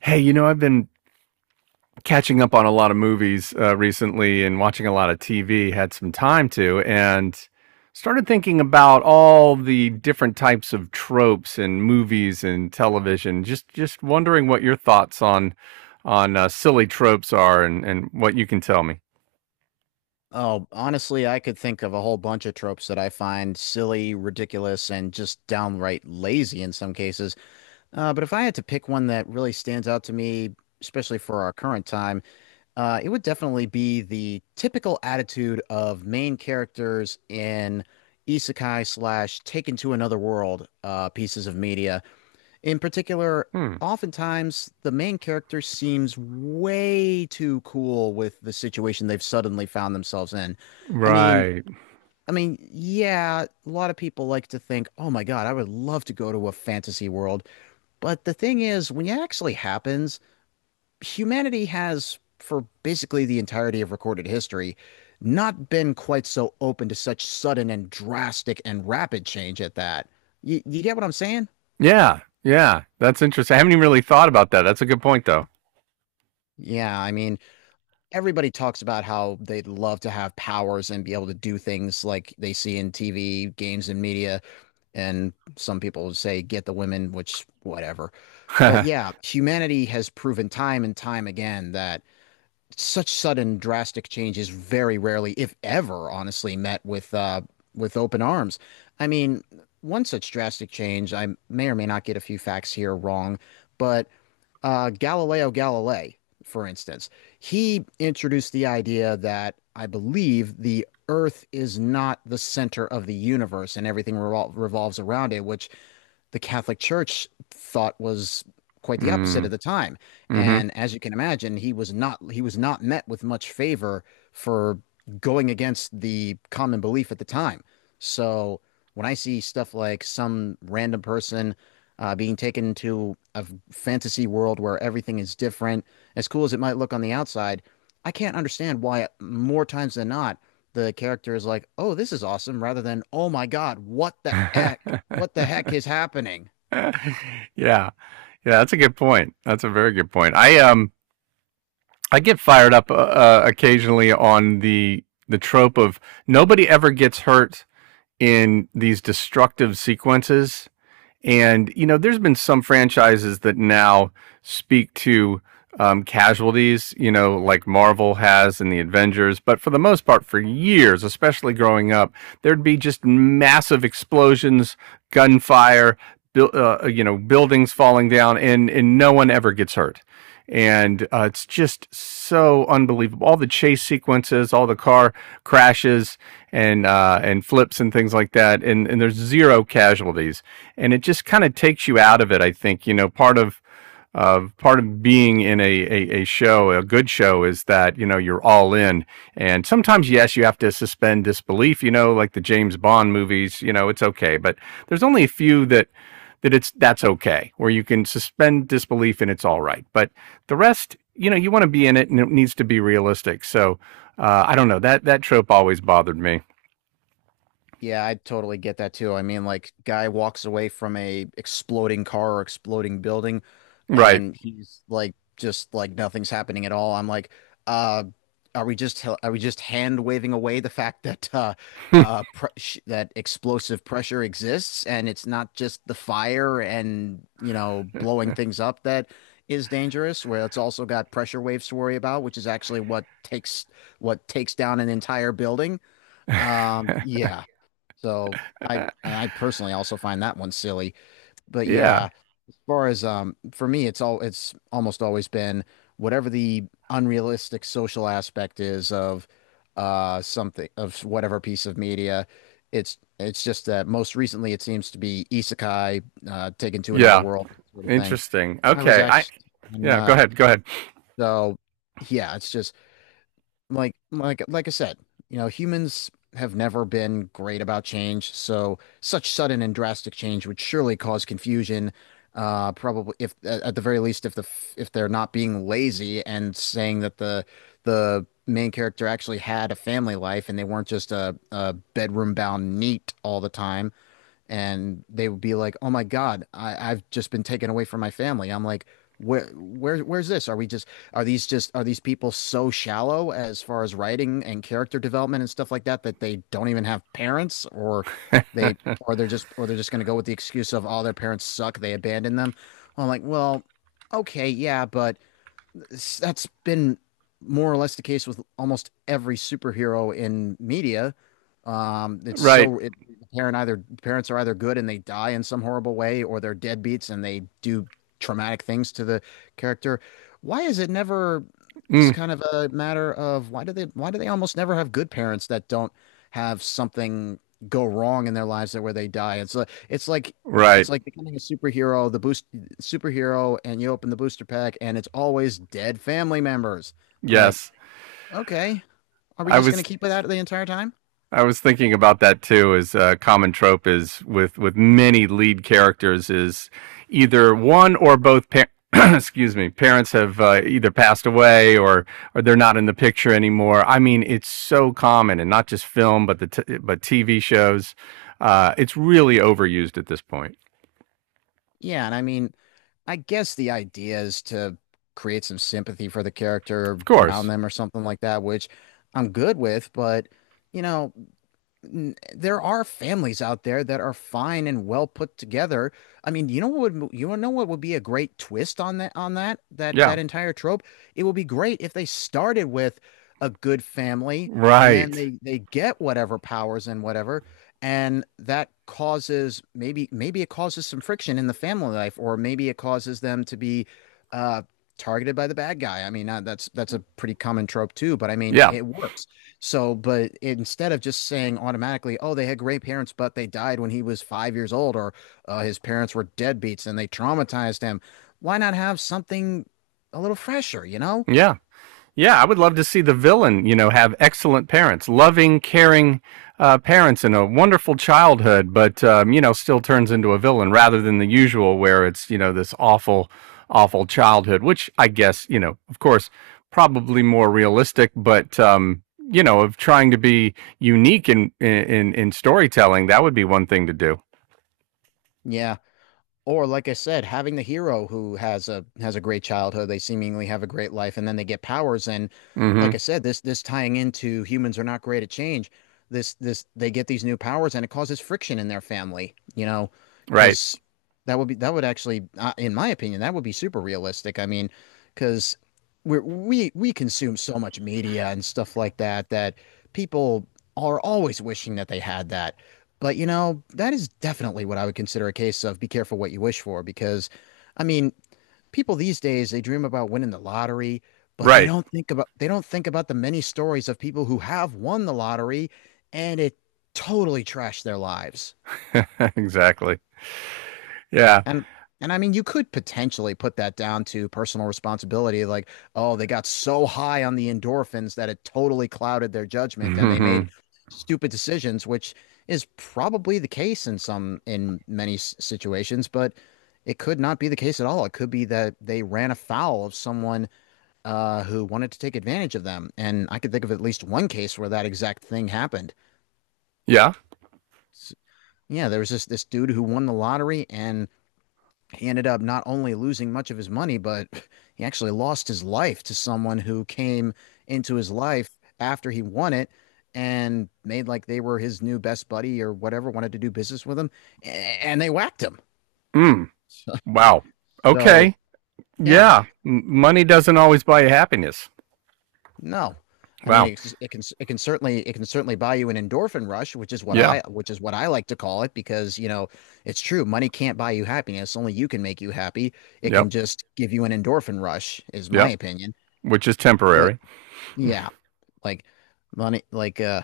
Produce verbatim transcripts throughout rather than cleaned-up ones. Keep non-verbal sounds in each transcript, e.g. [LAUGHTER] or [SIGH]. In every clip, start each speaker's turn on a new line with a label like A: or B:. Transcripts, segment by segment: A: Hey, you know, I've been catching up on a lot of movies uh, recently and watching a lot of T V, had some time to, and started thinking about all the different types of tropes in movies and television. Just just wondering what your thoughts on on uh, silly tropes are and and what you can tell me.
B: Oh, honestly, I could think of a whole bunch of tropes that I find silly, ridiculous, and just downright lazy in some cases. Uh, but if I had to pick one that really stands out to me, especially for our current time, uh, it would definitely be the typical attitude of main characters in isekai slash taken to another world uh, pieces of media. In particular,
A: Hmm.
B: oftentimes the main character seems way too cool with the situation they've suddenly found themselves in. I mean,
A: Right.
B: I mean, yeah, a lot of people like to think, "Oh my God, I would love to go to a fantasy world." But the thing is, when it actually happens, humanity has, for basically the entirety of recorded history, not been quite so open to such sudden and drastic and rapid change at that. You, you get what I'm saying?
A: Yeah. Yeah. That's interesting. I haven't even really thought about that. That's a good point though.
B: Yeah, I mean, everybody talks about how they'd love to have powers and be able to do things like they see in T V, games, and media. And some people would say, get the women, which, whatever. But
A: [LAUGHS]
B: yeah, humanity has proven time and time again that such sudden, drastic change is very rarely, if ever, honestly, met with, uh, with open arms. I mean, one such drastic change, I may or may not get a few facts here wrong, but uh, Galileo Galilei, for instance, he introduced the idea that I believe the Earth is not the center of the universe and everything revol revolves around it, which the Catholic Church thought was quite the opposite at
A: Mm.
B: the time. And as you can imagine, he was not he was not met with much favor for going against the common belief at the time. So when I see stuff like some random person uh, being taken to a fantasy world where everything is different, as cool as it might look on the outside, I can't understand why more times than not the character is like, "Oh, this is awesome," rather than, "Oh my God, what the heck?
A: Mhm. [LAUGHS]
B: What the heck is happening?"
A: [LAUGHS] Yeah, yeah, that's a good point. That's a very good point. I um I get fired up uh, uh, occasionally on the the trope of nobody ever gets hurt in these destructive sequences, and you know, there's been some franchises that now speak to um, casualties, you know, like Marvel has in the Avengers. But for the most part, for years, especially growing up, there'd be just massive explosions, gunfire, buil- uh, you know, buildings falling down, and and no one ever gets hurt, and uh, it's just so unbelievable. All the chase sequences, all the car crashes and uh, and flips and things like that, and and there's zero casualties, and it just kind of takes you out of it. I think, you know, part of of part of being in a, a, a show, a good show, is that you know you're all in, and sometimes yes, you have to suspend disbelief. You know, like the James Bond movies. You know, it's okay, but there's only a few that that it's that's okay, where you can suspend disbelief and it's all right. But the rest, you know, you want to be in it, and it needs to be realistic. So uh, I don't know, that that trope always bothered me.
B: Yeah, I totally get that too. I mean, like, guy walks away from a exploding car or exploding building,
A: Right.
B: and he's like just like nothing's happening at all. I'm like, uh, are we just are we just hand waving away the fact that uh, uh,
A: [LAUGHS]
B: pre that explosive pressure exists, and it's not just the fire and, you know, blowing things up that is dangerous, where it's also got pressure waves to worry about, which is actually what takes what takes down an entire building. Um, yeah, so I I personally also find that one silly, but
A: Yeah.
B: yeah, far as um for me it's all it's almost always been whatever the unrealistic social aspect is of uh something of whatever piece of media. It's it's just that most recently it seems to be isekai, uh taken to another
A: Yeah.
B: world, that sort of thing.
A: Interesting.
B: I was
A: Okay. I
B: actually, and
A: yeah. Go
B: uh
A: ahead. Go ahead.
B: so yeah, it's just like like like I said, you know, humans have never been great about change, so such sudden and drastic change would surely cause confusion. Uh, probably if at at the very least, if the f- if they're not being lazy and saying that the the main character actually had a family life and they weren't just a, a, bedroom bound neat all the time, and they would be like, "Oh my God, I, I've just been taken away from my family." I'm like, "Where, where, where's this? Are we just are these just are these people so shallow as far as writing and character development and stuff like that that they don't even have parents, or they or
A: [LAUGHS]
B: they're just or they're just going to go with the excuse of all their parents suck, they abandoned them." Well, I'm like, "Well, okay, yeah, but." That's been more or less the case with almost every superhero in media. Um, it's
A: Right.
B: so it parent Either parents are either good and they die in some horrible way, or they're deadbeats and they do traumatic things to the character. Why is it never It's
A: Mm,
B: kind of a matter of why do they why do they almost never have good parents that don't have something go wrong in their lives, that where they die. It's like it's like it's
A: right.
B: like becoming a superhero. The boost superhero, and you open the booster pack, and it's always dead family members. I'm like,
A: Yes.
B: okay, are we
A: I
B: just going
A: was
B: to keep it out the entire time?
A: I was thinking about that too. Is a common trope, is with with many lead characters, is either one or both. Pa- [CLEARS THROAT] excuse me, parents have uh, either passed away or or they're not in the picture anymore. I mean, it's so common, and not just film, but the t- but T V shows. Uh, it's really overused at this point.
B: Yeah, and I mean, I guess the idea is to create some sympathy for the character,
A: Of
B: ground
A: course,
B: them or something like that, which I'm good with, but, you know, n- there are families out there that are fine and well put together. I mean, you know what would you know what would be a great twist on that, on that that
A: yeah,
B: that entire trope? It would be great if they started with a good family, and then
A: right,
B: they they get whatever powers and whatever, and that causes, maybe maybe it causes some friction in the family life, or maybe it causes them to be uh targeted by the bad guy. I mean, uh, that's that's a pretty common trope too, but I mean,
A: yeah,
B: it works. So, but instead of just saying automatically, oh, they had great parents, but they died when he was five years old, or uh, his parents were deadbeats and they traumatized him, why not have something a little fresher, you know?
A: yeah. Yeah, I would love to see the villain, you know, have excellent parents, loving, caring, uh, parents, and a wonderful childhood, but um, you know, still turns into a villain rather than the usual, where it's, you know, this awful, awful childhood, which I guess, you know, of course, probably more realistic, but um, you know, of trying to be unique in in in storytelling, that would be one thing to do.
B: Yeah. Or like I said, having the hero who has a has a great childhood, they seemingly have a great life, and then they get powers. And like I
A: Hmm.
B: said, this this tying into humans are not great at change. This this they get these new powers, and it causes friction in their family, you know,
A: Right.
B: because that would be, that would actually, uh, in my opinion, that would be super realistic. I mean, because we we we consume so much media and stuff like that that people are always wishing that they had that. But you know, that is definitely what I would consider a case of be careful what you wish for, because I mean, people these days they dream about winning the lottery, but they
A: Right.
B: don't think about they don't think about the many stories of people who have won the lottery, and it totally trashed their lives.
A: [LAUGHS] Exactly. Yeah.
B: And and I mean, you could potentially put that down to personal responsibility, like, oh, they got so high on the endorphins that it totally clouded their judgment and they made
A: Hmm.
B: stupid decisions, which is probably the case in some in many s- situations, but it could not be the case at all. It could be that they ran afoul of someone, uh, who wanted to take advantage of them. And I could think of at least one case where that exact thing happened.
A: Yeah.
B: S- Yeah, there was this this dude who won the lottery, and he ended up not only losing much of his money, but he actually lost his life to someone who came into his life after he won it and made like they were his new best buddy or whatever, wanted to do business with him, and they whacked him.
A: Mm.
B: [LAUGHS]
A: Wow.
B: So
A: Okay.
B: yeah,
A: Yeah. Money doesn't always buy you happiness.
B: no. I mean,
A: Wow.
B: it's, it can it can certainly it can certainly buy you an endorphin rush, which is what
A: Yeah.
B: I which is what I like to call it, because you know it's true, money can't buy you happiness, only you can make you happy. It
A: Yep.
B: can just give you an endorphin rush, is my
A: Yep.
B: opinion.
A: Which is
B: But
A: temporary.
B: yeah, like money, like uh,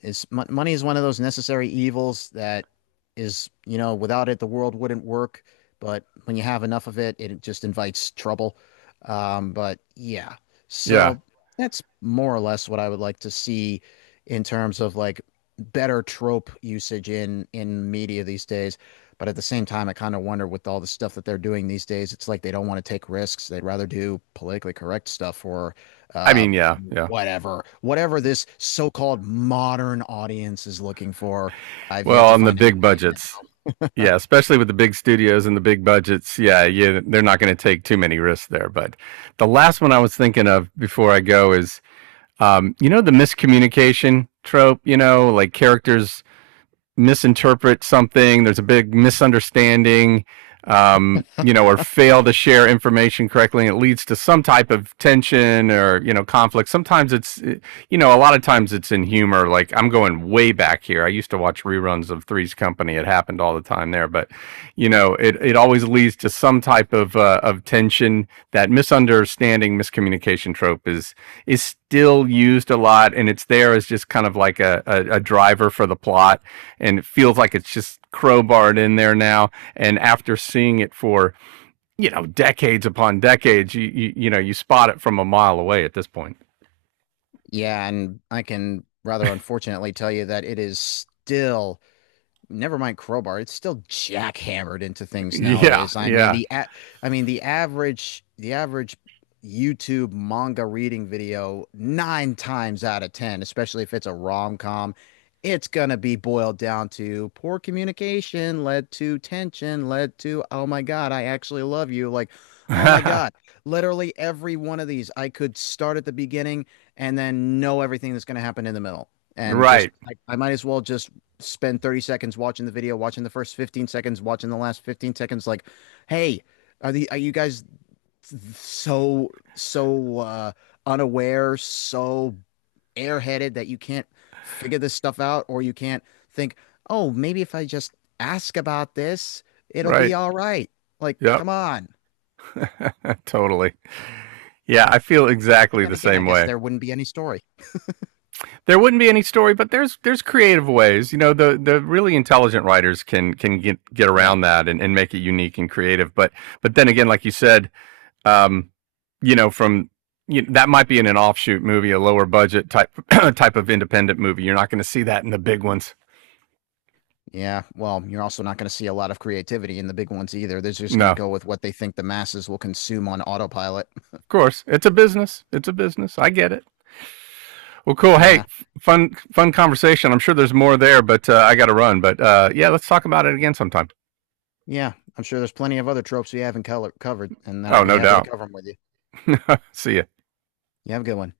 B: is mon money is one of those necessary evils that is, you know, without it the world wouldn't work. But when you have enough of it, it just invites trouble. Um, but yeah,
A: Yeah.
B: so that's more or less what I would like to see in terms of like better trope usage in in media these days. But at the same time, I kind of wonder, with all the stuff that they're doing these days, it's like they don't want to take risks. They'd rather do politically correct stuff, or
A: I
B: uh
A: mean, yeah. Yeah.
B: whatever, whatever this so-called modern audience is looking for. I've yet
A: Well,
B: to
A: on the
B: find
A: big
B: anybody in it.
A: budgets, yeah, especially with the big studios and the big budgets, yeah, yeah, they're not going to take too many risks there. But the last one I was thinking of before I go is, um, you know, the miscommunication trope. You know, like characters misinterpret something, there's a big misunderstanding, um, you know, or fail to share information correctly, and it leads to some type of tension or, you know, conflict. Sometimes it's, eh, you know, a lot of times it's in humor. Like I'm going way back here. I used to watch reruns of Three's Company. It happened all the time there, but, you know, it, it always leads to some type of, uh, of tension. That misunderstanding, miscommunication trope is, is still used a lot, and it's there as just kind of like a, a, a driver for the plot, and it feels like it's just crowbarred in there now. And after seeing it for, you know, decades upon decades, you you, you know, you spot it from a mile away at this point.
B: Yeah, and I can rather unfortunately tell you that it is still, never mind crowbar, it's still jackhammered into things
A: Yeah,
B: nowadays. i mean
A: yeah,
B: the a- i mean the average the average YouTube manga reading video, nine times out of ten, especially if it's a rom-com, it's gonna be boiled down to poor communication led to tension led to, "Oh my God, I actually love you," like, "Oh my God."
A: [LAUGHS]
B: Literally every one of these, I could start at the beginning and then know everything that's gonna happen in the middle, and just
A: right,
B: I, I might as well just spend thirty seconds watching the video, watching the first fifteen seconds, watching the last fifteen seconds. Like, hey, are the are you guys, so so uh, unaware, so airheaded that you can't figure this stuff out, or you can't think, oh, maybe if I just ask about this, it'll
A: right.
B: be all right. Like,
A: Yep,
B: come on.
A: [LAUGHS] totally. Yeah, I feel
B: But
A: exactly
B: then
A: the
B: again, I
A: same
B: guess
A: way.
B: there wouldn't be any story.
A: There wouldn't be any story, but there's there's creative ways. You know, the the really intelligent writers can can get get
B: Yeah.
A: around that and, and make it unique and creative. But but then again, like you said, um, you know, from, you know, that might be in an offshoot movie, a lower budget type [CLEARS THROAT] type of independent movie. You're not going to see that in the big ones.
B: Yeah. Well, you're also not going to see a lot of creativity in the big ones either. They're just going
A: No,
B: to
A: of
B: go with what they think the masses will consume on autopilot.
A: course, it's a business. It's a business. I get it. Well, cool. Hey,
B: Yeah.
A: fun fun conversation. I'm sure there's more there, but uh, I got to run. But uh, yeah, let's talk about it again sometime.
B: Yeah, I'm sure there's plenty of other tropes we haven't color- covered, and
A: Oh,
B: I'd be
A: no
B: happy to
A: doubt.
B: cover them with you.
A: [LAUGHS] See ya.
B: You have a good one.